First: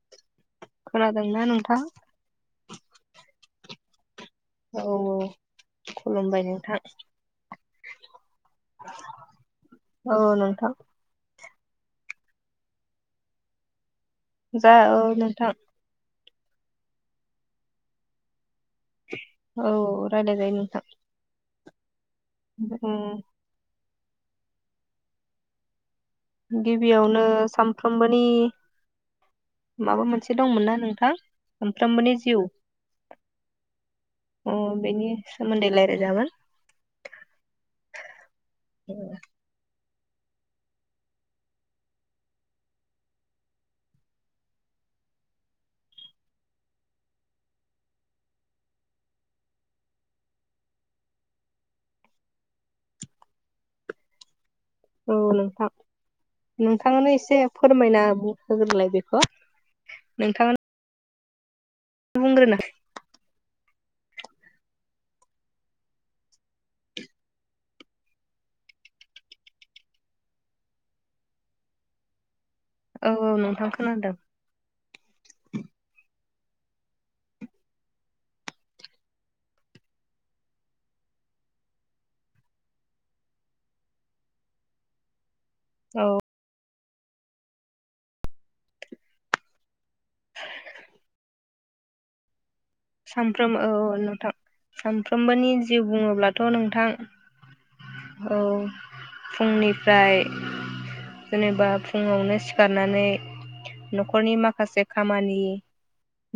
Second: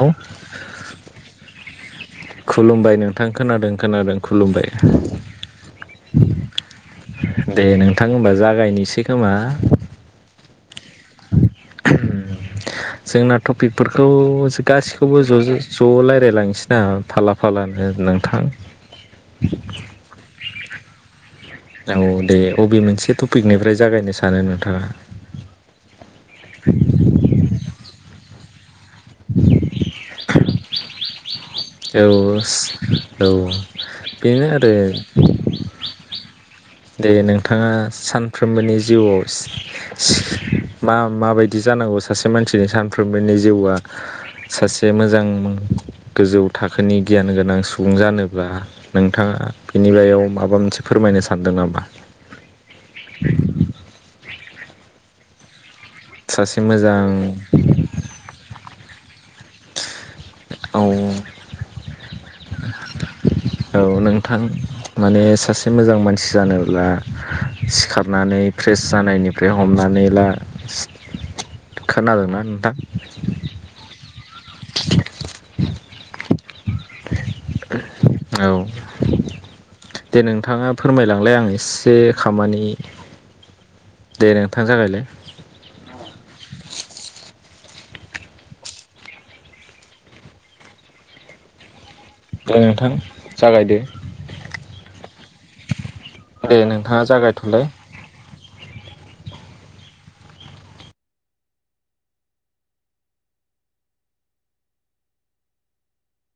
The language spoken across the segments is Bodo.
औ खोनादोंना नोंथां? खुलुमबाय नोंथां खोनादों खोनादों खुलुमबाय औ खुलुमबाय नोंथां थाङो होमबा जागायनिसै खोमा थां जोंना टपिकफोरख खौ जा औ गाससिखौबो नोंथां जजै ज' लाय लायलांसिना फाला फालानो नोंथां औ रायलाय जायो नोंथां औ दे अबे उम मोनसे टपिकनिफ्राय जागायनो सार नोंथां गिबियावनो साम साफ्रोमबोनि माबा मोनसे दंमोन ना नोंथां सानफ्रोमबोनि जिउ औ औ बेनो अ आरो बेनि सोमोन्दै रायलायजागोन। दे नोंथाङा सानफ्रोमबोनि जिउआव मा माबायदि जानांगौ सासे मानसिनि सानफ्रोमबोनि जिउआ सासे मोजां गोजौ थाखोनि गियान गोनां सुबुं जानोब्ला नोंथाङा बिनि बायाव माबा मोनसे फोरमायनो सान सानदों ना औ नोंथां सासे नोंथाङानो मोजां एसे फोरमायना होग्रोलाय बेखौ नोंथां औ बुग्रोरनाय औ नोंथां माने सासे मोजां मानसि जानोब्ला सिखारनानै फ्रेस जानायनिफ्राय हमनानै ला खोनादोंना नो? औ औ नोंथां खोनादों। [inaudible] औ दे नोंथाङा फोरमायलांलाय आं एसे खामानि दे नोंथां जागायलाय औ। दे नोंथां सानफ्रोम औ जागायदो नोंथां सानफ्रोमबोनि जिउ बुङोब्लाथ' दे नोंथां। नोंथाङा जागायथ'लाय औ फुंनिफ्राय जेनेबा फुंङावनो सिखारनानै न'खरनि माखासे खामानि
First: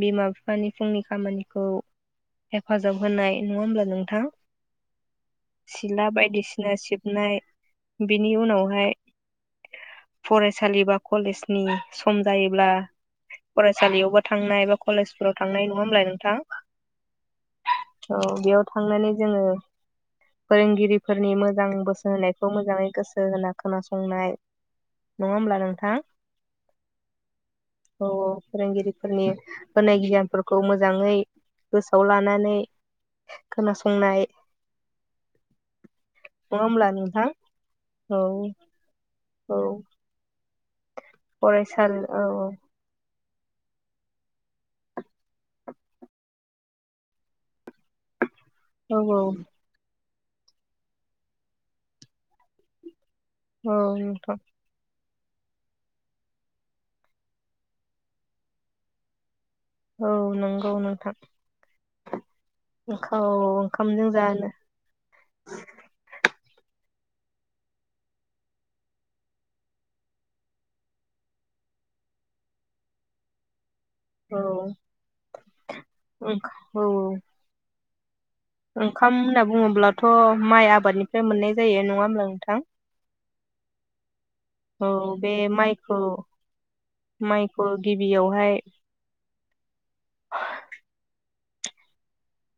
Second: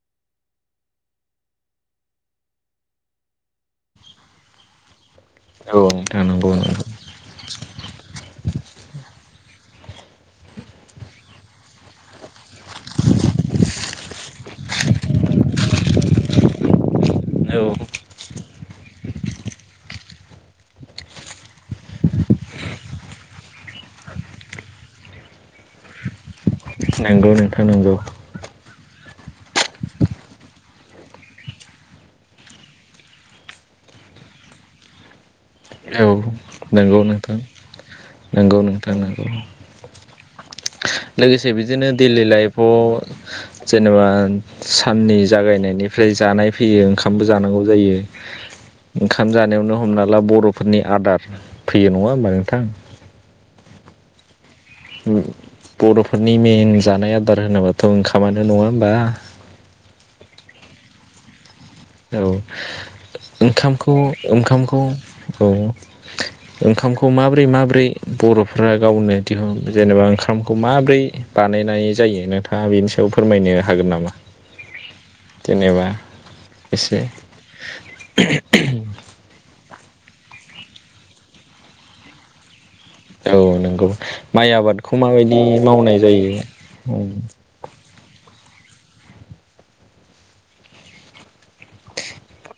बिमा बिफानि फुंनि खामानि खौ हेफाजाब होनाय नङा होमब्ला नोंथां? औ सिला नोंथां नंगौ बायदिसिना नंगौ सिबनाय बिनि उनाव हाय फरायसालि बा कलेजनि सम जायोब्ला फरायसालियावबो थांनाय बा कलेजफोराव थांनाय नङा होमबा नोंथां? औ औ बेयाव थांनानै जोङो फोरोंगिरिफोरनि मोजां बोसो होनायखौ मोजाङै गोसो होना खोनासंनाय नङा होमब्ला नोंथां? नंगौ नोंथां नांगौ। फोरनि होनाय गियानफोरखौ मोजाङै गोसोआव लानानै खोनासंनाय औ नङा होमब्ला नंगौ नोंथां औ नंगौ नोंथां। औ। लोगोसे बिदिनो फरायसालि औ दैलि लाइफआव जेनेबा साननि जागायनायनिफ्राय जानाय फैयो ओंखामबो जानांगौ जायो। औ ओंखाम औ जानायावनो हमना ला बर'फोरनि आदार फैयो नङा होमबा नोंथां? औ नोंथां उम बर'फोरनि मेन जानाय आदार होनोबाथ' ओंखामानो नङा होमबा? औ नंगौ नोंथां। औ औ ओंखामखौ ओंखामजों जानो ओंखामखौ औ ओंखामखौ माबोरै माबोरै बर'फ्रा गावनो दिहुन जेनेबा ओंखामखौ माबोरै बानायनाय जायो? नोंथाङा बेनि सायाव फोरमायनो हागोन नामा? औ जेनेबा औ एसे [inaudible] ओंखाम होनना बुङोब्ला थ' माइ आबादनिफ्राय मोननाय जायो। नङा होमब्ला नोंथां? औ नंगौ माइ औ आबादखौ बे माबायदि माइखौ मावनाय जायो? उम माइखौ गिबियावहाय अ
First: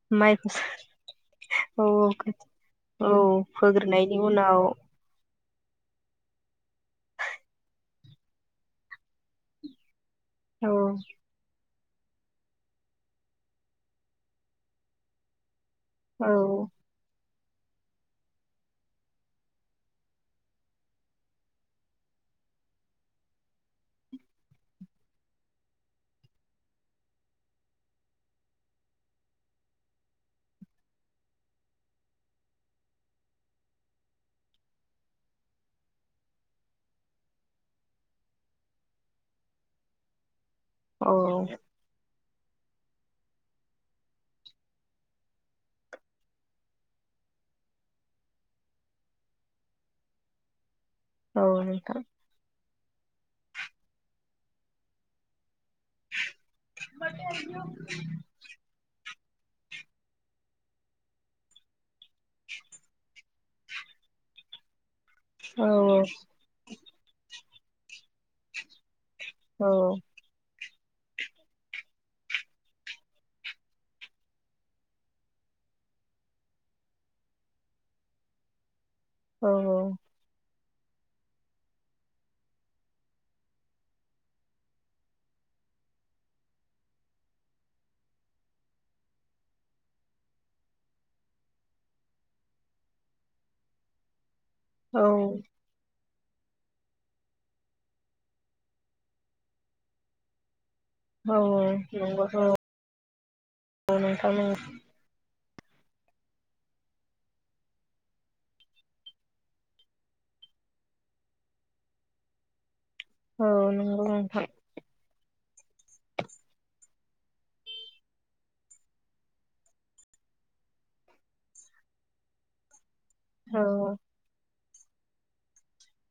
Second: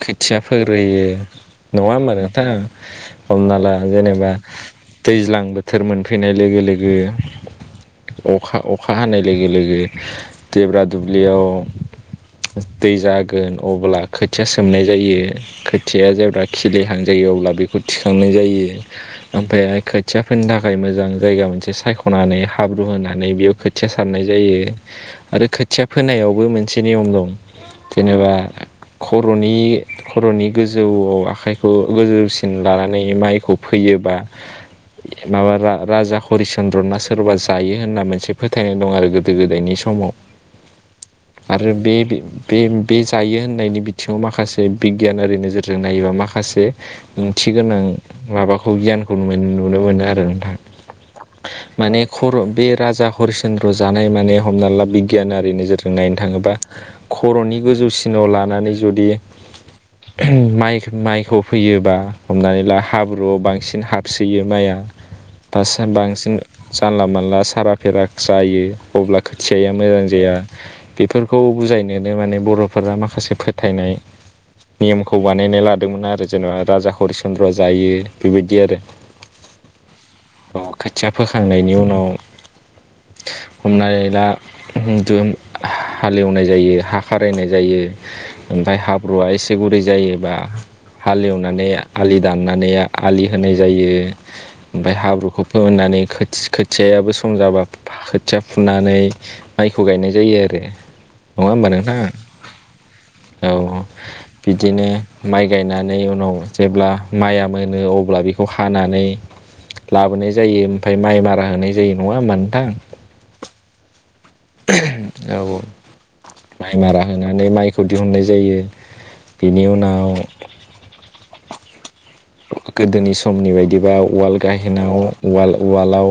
खोथिया फोग्रोयो नङा औ होमबा नोंथां? औ हमना ला फोग्रोनायनि जेनेबा उनाव दैज्लां बो बोथोर मोनफैनाय लोगो लोगो अखा अखा हानाय लोगो लोगो औ देब्रा दुब्लियाव दै जागोन अब्ला खो थिया सोमनाय जायो खो थिया औ जेब्ला खिलिहांजायो अब्ला बेखौ थिखांनाय जायो। ओमफ्राय खोथिया फोनो थाखाय मोजां जायगा मोनसे सायख'नानै हाब्रु होनानै बेयाव खोथिया सारनाय जायो आरो खोथिया फोनायावबो मोनसे नियम दं। जेनेबा खर'नि खर'नि गोजौआव आखाइखौ गोजौसिन लानानै माइखौ फैयोबा माबा राजा हरिचन्द्र ना सोरबा जायो होनना मोनसे फोथायनाय दं आरो गोदो गोदायनि समाव। औ आरो बे बि बे बे जायो होननायनि बि थिङाव माखासे बिगियानारि नोजोरजों नायोबा माखासे ओंथि गोनां माबाखौ गियानखौ न नुनो मोनो आरो नोंथां। औ माने नोंथां खर' बे राजा हरिचन्द्र जानाय माने हमना ला बिगियानारि नोजोर जों नायनो थाङोबा खर'नि गोजौसिनाव लानानै जुदि माइ माइखौ फैयोबा हमनानै ला हाब ब्रुआव बांसिन हाबसोयो माइआ दा औ सोर बांसिन जानला मानला थारा फेरा जायो अब्ला औ खोथियाया मोजां जाया। बेफोरखौ बुजायनोनो माने बर'फोरा माखासे फो थायनाय नियमखौ बानायना लादोंमोन आरो जेनेबा राजा हरिचन्द्र जायो बेबायदि आरो औ औ अ खोथिया फोखांनायनि उनाव हमनानै ला हालेवनाय जायो हा खारायनाय जायो ओमफ्राय हाब्रुआ एसे गुरै जायोबा हालेवनानै आलि दाननानै आलि होनाय जायो ओमफाय औ हाब्रुखौ फोननानै खो खोथियायाबो सम जाबा खोथिया फुनानै माइखौ गायनाय जायो आरो औ नङा होमबा औ नोंथां नंगौ औ बिदिनो माइ गायनानै उनाव जेब्ला माइया मोनो अब्ला बेखौ हानानै लाबोनाय जायो ओमफ्राय माइ मारा होनाय जायो नङा होमबा नोथां? औ नोंगौ औ माइ मारा होनानै माइखौ दिहुननाय जायो बेनि उनाव गोदोनि समनि औ बायदिबा उवाल गाह हेनाव उवाल उवालाव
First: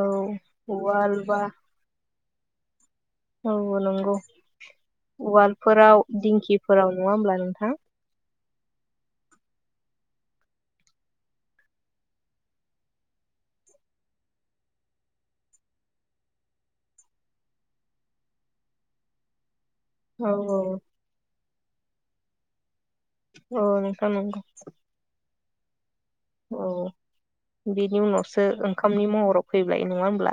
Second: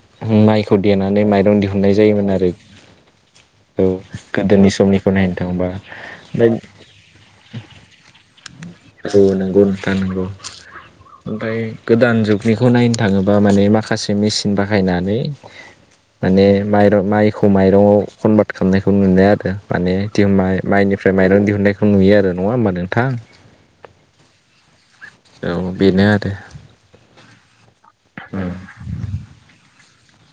औ माइखौ उवाल देनानै बा माइरं दिहुननाय जायोमोन आ [unintelligible] औ नंगौ गोदोनि समनिखौ नायनो थाङोबा उवालफोराव ओमफ्राय दिंखिफोराव नङा होमब्ला नोंथां। औ नंगौ नोंथां नांगौ ओमफ्राय गोदान जुगनिखौ नायनो थाङोबा माने माखासे मेचिन बाहायनानै माने माइर माइ खौ माइरंआव कनभार्ट खालामनायखौ [unintelligible] आरो। माने औ [unintelligible] माइनिफ्राय माइरं दिहुन नायखौ नुयो आरो नङा होमबा नोंथां। औ नोंथां नोंगौ। औ बेनो आ औ बिनि उनावसो ओंखामनि महराव फैबाय। नङा होमब्ला।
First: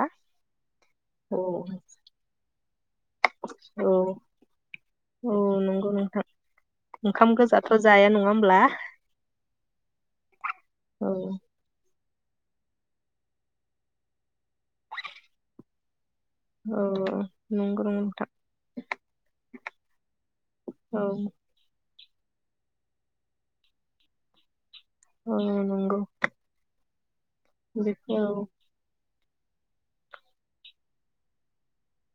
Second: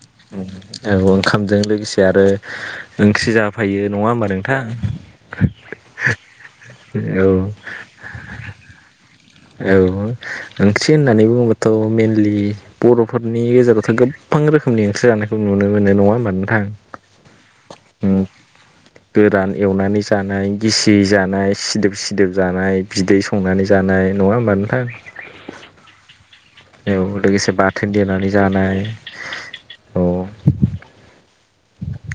औ ओंखामजों लोगोसे आरो ओंख्रि जाफायो औ नङा होमबा नोंथां औ नंगौ नोंथां औ। ओंखाम गोजाथ' जाया नङा होमब्ला औ [unintelligible] औ होननानै बुङोबाथ' [unintelligible] [unintelligible] बर'फोरनि गेजेरावथ' गोबां रोखोमनि ओंख्रि जानायखौ नुनो मोनो नङा होनबा। नोंथां औ नंगौ उम नोंथां गोरान एवनानै जानाय गिसि औ जानाय सिदोब सि खिदोब जानाय बिदै संनानै जानाय। नङा होमबा नोंथां। अ नंगौ। औ। लोगोसे बाथोन बेखौ औ देनानै जानाय। औ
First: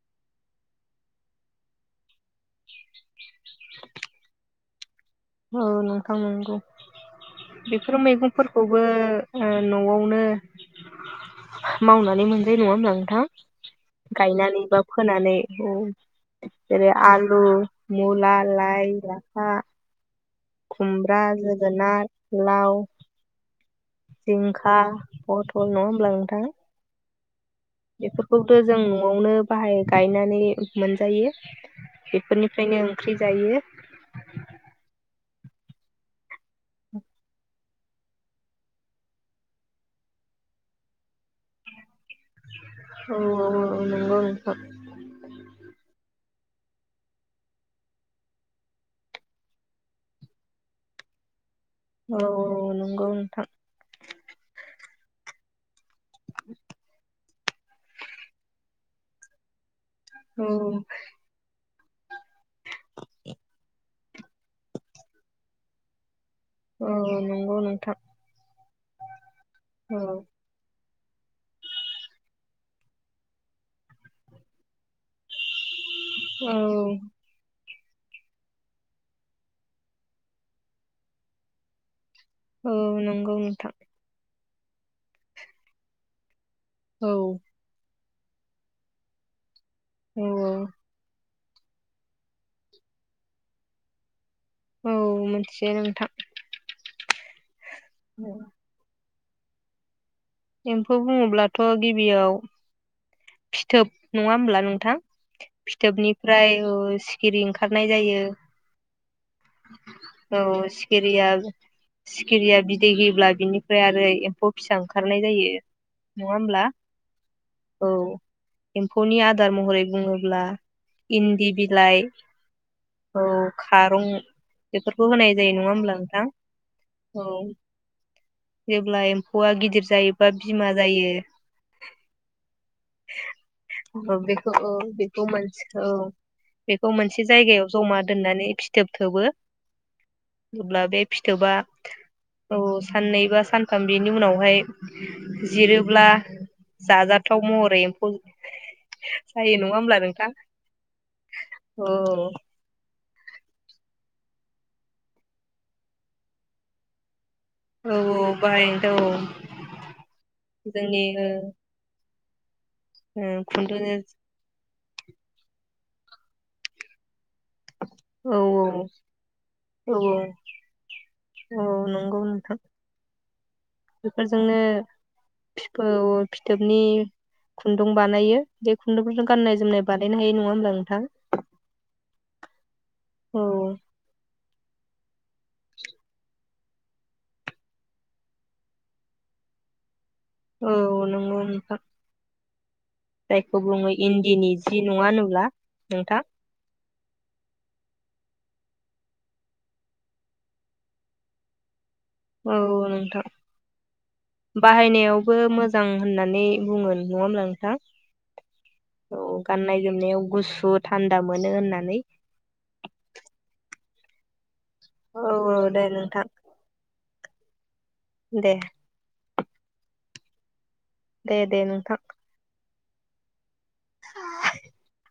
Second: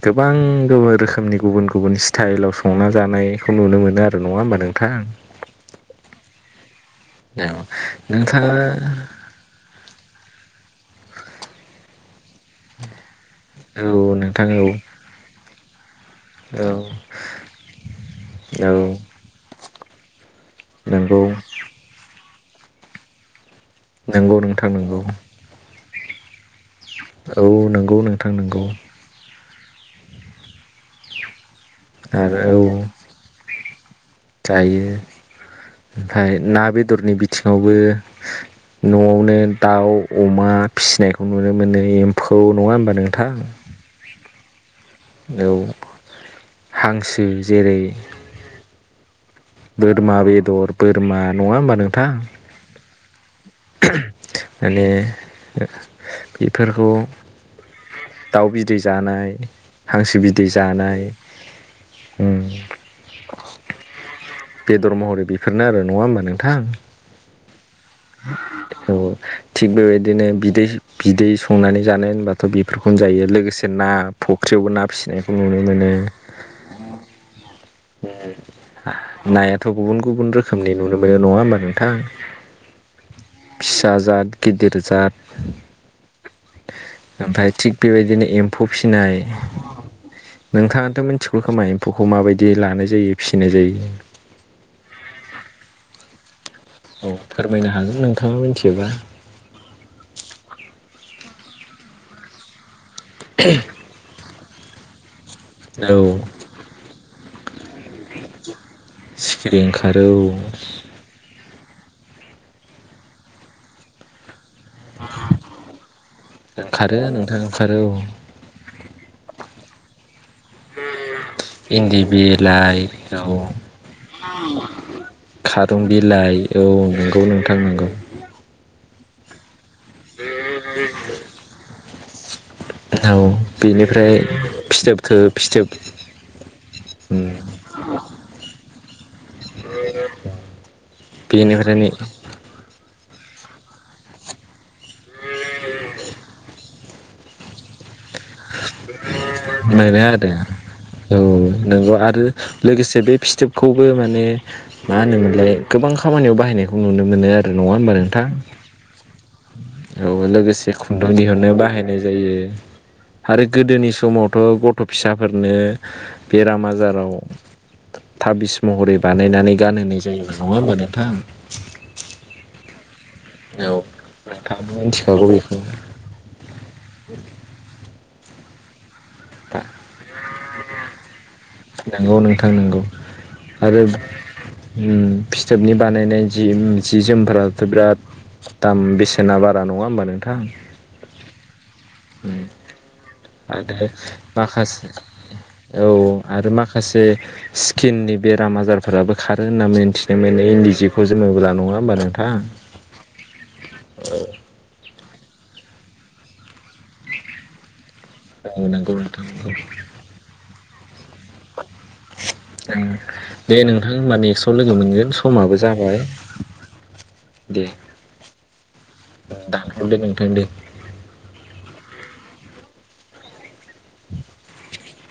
गोबां [unintelligible] रोखोमनि गुबुन गुबुन स्टाइलाव संना जानाय। खौ नुनो मोनो आरो नङा होमबा नों थां। औ नोंथां नंगौ। औ बेफोर नोंथाङा मैगंफोरखौबो ओ न'आवनो मावनानै मोन जायो नङा होमब्ला नोंथां, औ नोंथां गायनानै बा फोनानै औ। औ जेरै-आलु, मुला, औ लाय, औ लाफा। नंगौ खुुमब्रा, जोगोनार। लाउ, नंगौ नोंथां जिंखा नंगौ पथल होनब्ला नोंथां। [inaudible] औ नंगौ नोंथां बेफोरखौथ' नंगौ। जों न'आवनो बाहाय गायनानै मोनजायो। आरो बेफोरनिफ्रायनो औ ओंख्रि जायो जायो ओमफ्राय ना बेदरनि बिथिङावबो न'आवनो दाउ, अमा फिसिनायखौ नुनो मोनो। एमफौ नङा होनोमबा औ नोंथां? औ औ [inaudible] औ हांसो जेरै बोरमा बेदर बोरमा नङा होनबा। औ औ औ नंगौ नोंथां। माने बेफोरखौ दाउ बिदै जानाय हांसो बिदै औ जानाय। उम बेदर महरै बेफोरनो आरो नङा होनोमबा नों ओ नंगो [inaudible] औ थिग औ बेबायदिनो बिदै बिदै संनानै जानो होनबाथ' बेफोरखौनो जायो, लोगोसे ना फख्रियावबो ना फिसिनाय। औ ओम नायाथ' गुबुन गुबुन रोखोमनि नुनो मोनो नङा होमबा नोंथां। औ नंगौ नोंथां। फिसा जाद गिदिर जाद। औ ओमफ्राय थिग बेबायदिनो एम्फौ फिसिनाय। औ नोंथाङाथ' मोन थिगौखोमा एमफौखौ माबाय बिदि लानाय जायो फिसिनाय जायो। औ मोनथियो नोंथां। औ फोरमायनो हागोन नोंथाङा मिथियोबा। एम्फौ बुङोब्लाथ गिबियाव फिथोब नङा होमब्ला नोंथां। औ फिथोबनिफ्राय ओस हिरिं खारनाय जायो सिखिरि ओंखारो औ सिखिरिया सिखिरिया बिदै होयोब्ला बिनिफ्राय आरो एम्फौ फिसा ओंखारनाय जायो नङा होमब्ला। ओंखारो नोंथां ओंखारो औ एम्फौनि आदार महरै बुङोब्ला इन्दि बिलाइ इन्दि बिलाइ औ खारं बेफोरखौ होनाय जायो नङा खारुं होमब्ला नोंथां बिलाइ औ नंगौ औ नोंथां नंगौ जेब्ला एम्फौया गिदिर जायोबा बिमा जायो औ औ बेनिफ्राय बेखौ औ फिथोबखौ बेखौ मोनसे फिथोब औ बेखौ मोनसे जायगायाव जमा दोननानै फिथोब थोबो अब्ला बे फिथोबा बेनिफ्रायनो औ सा नै बा सानथाम बिनि उनावहाय जिरोब्ला जाजाथाव मह होमब्ला मोनो नोंथां आरो औ औ नंगौ आरो लोगोसे बे फिथोबखौबो माने मा होनोमोनलाय गोबां खामानियाव बाहायनायखौ नुनो मोनो आरो नङा होनबा औ नोंथां बाहायनोथ' औ औ लोगोसे जोंनि खुन्दुं दिहुननो बाहायनाय जायो आरो खुन्दुं गोदोनि समावथ गथ थ फिसाफोरनो बेराम आजाराव औ थाबिस महरै बानायनानै औ गानहोनाय जायोमोन नङा होमबा नोंथां औ नंगौ नोंथां औ बेफोरजोंनो नोंथाङाबो मिथिखागौ बेखौ फिफौ फिथोबनि खुन्दुं बानायो [unintelligible] खुन्दुंफोरजों गाननाय जोमनाय बानायनो हायो नङा होमब्ला नोंथां नंगौ नोंथां नंगौ औ आरो उम फिथोबनि बानायनाय जि जि जोमफोराथ बिराद दाम बेसेना बारा नङा होमबा नों औ नंगौ नोंथां [inaudible] जायखौ आरो बुङो इन्दिनि जि माखासे नङा होनोब्ला औ ओं नोंथां आरो माखा माखासे स्किननि बेराम आजारफोराबो खारो होनना मिथिदोंमोनै इन्दि जिखौ जोङोबब्ला नङा होमबा नों औ नोंथां बाहायनायाव यावबो मोजां होननानै बुङो नङा होमब्ला नोंथां औ नंगौ नोंथां औ गाननाय जोमनायाव गुसु थान्दा मोनो होननानै दे नों थां होमबाथ नेस लोगो मोनगोन औ समाबो औ दे जाबाय नोंथां दे दे दानथदो नोंथां दे दे दे नोंथां ह [unintelligible]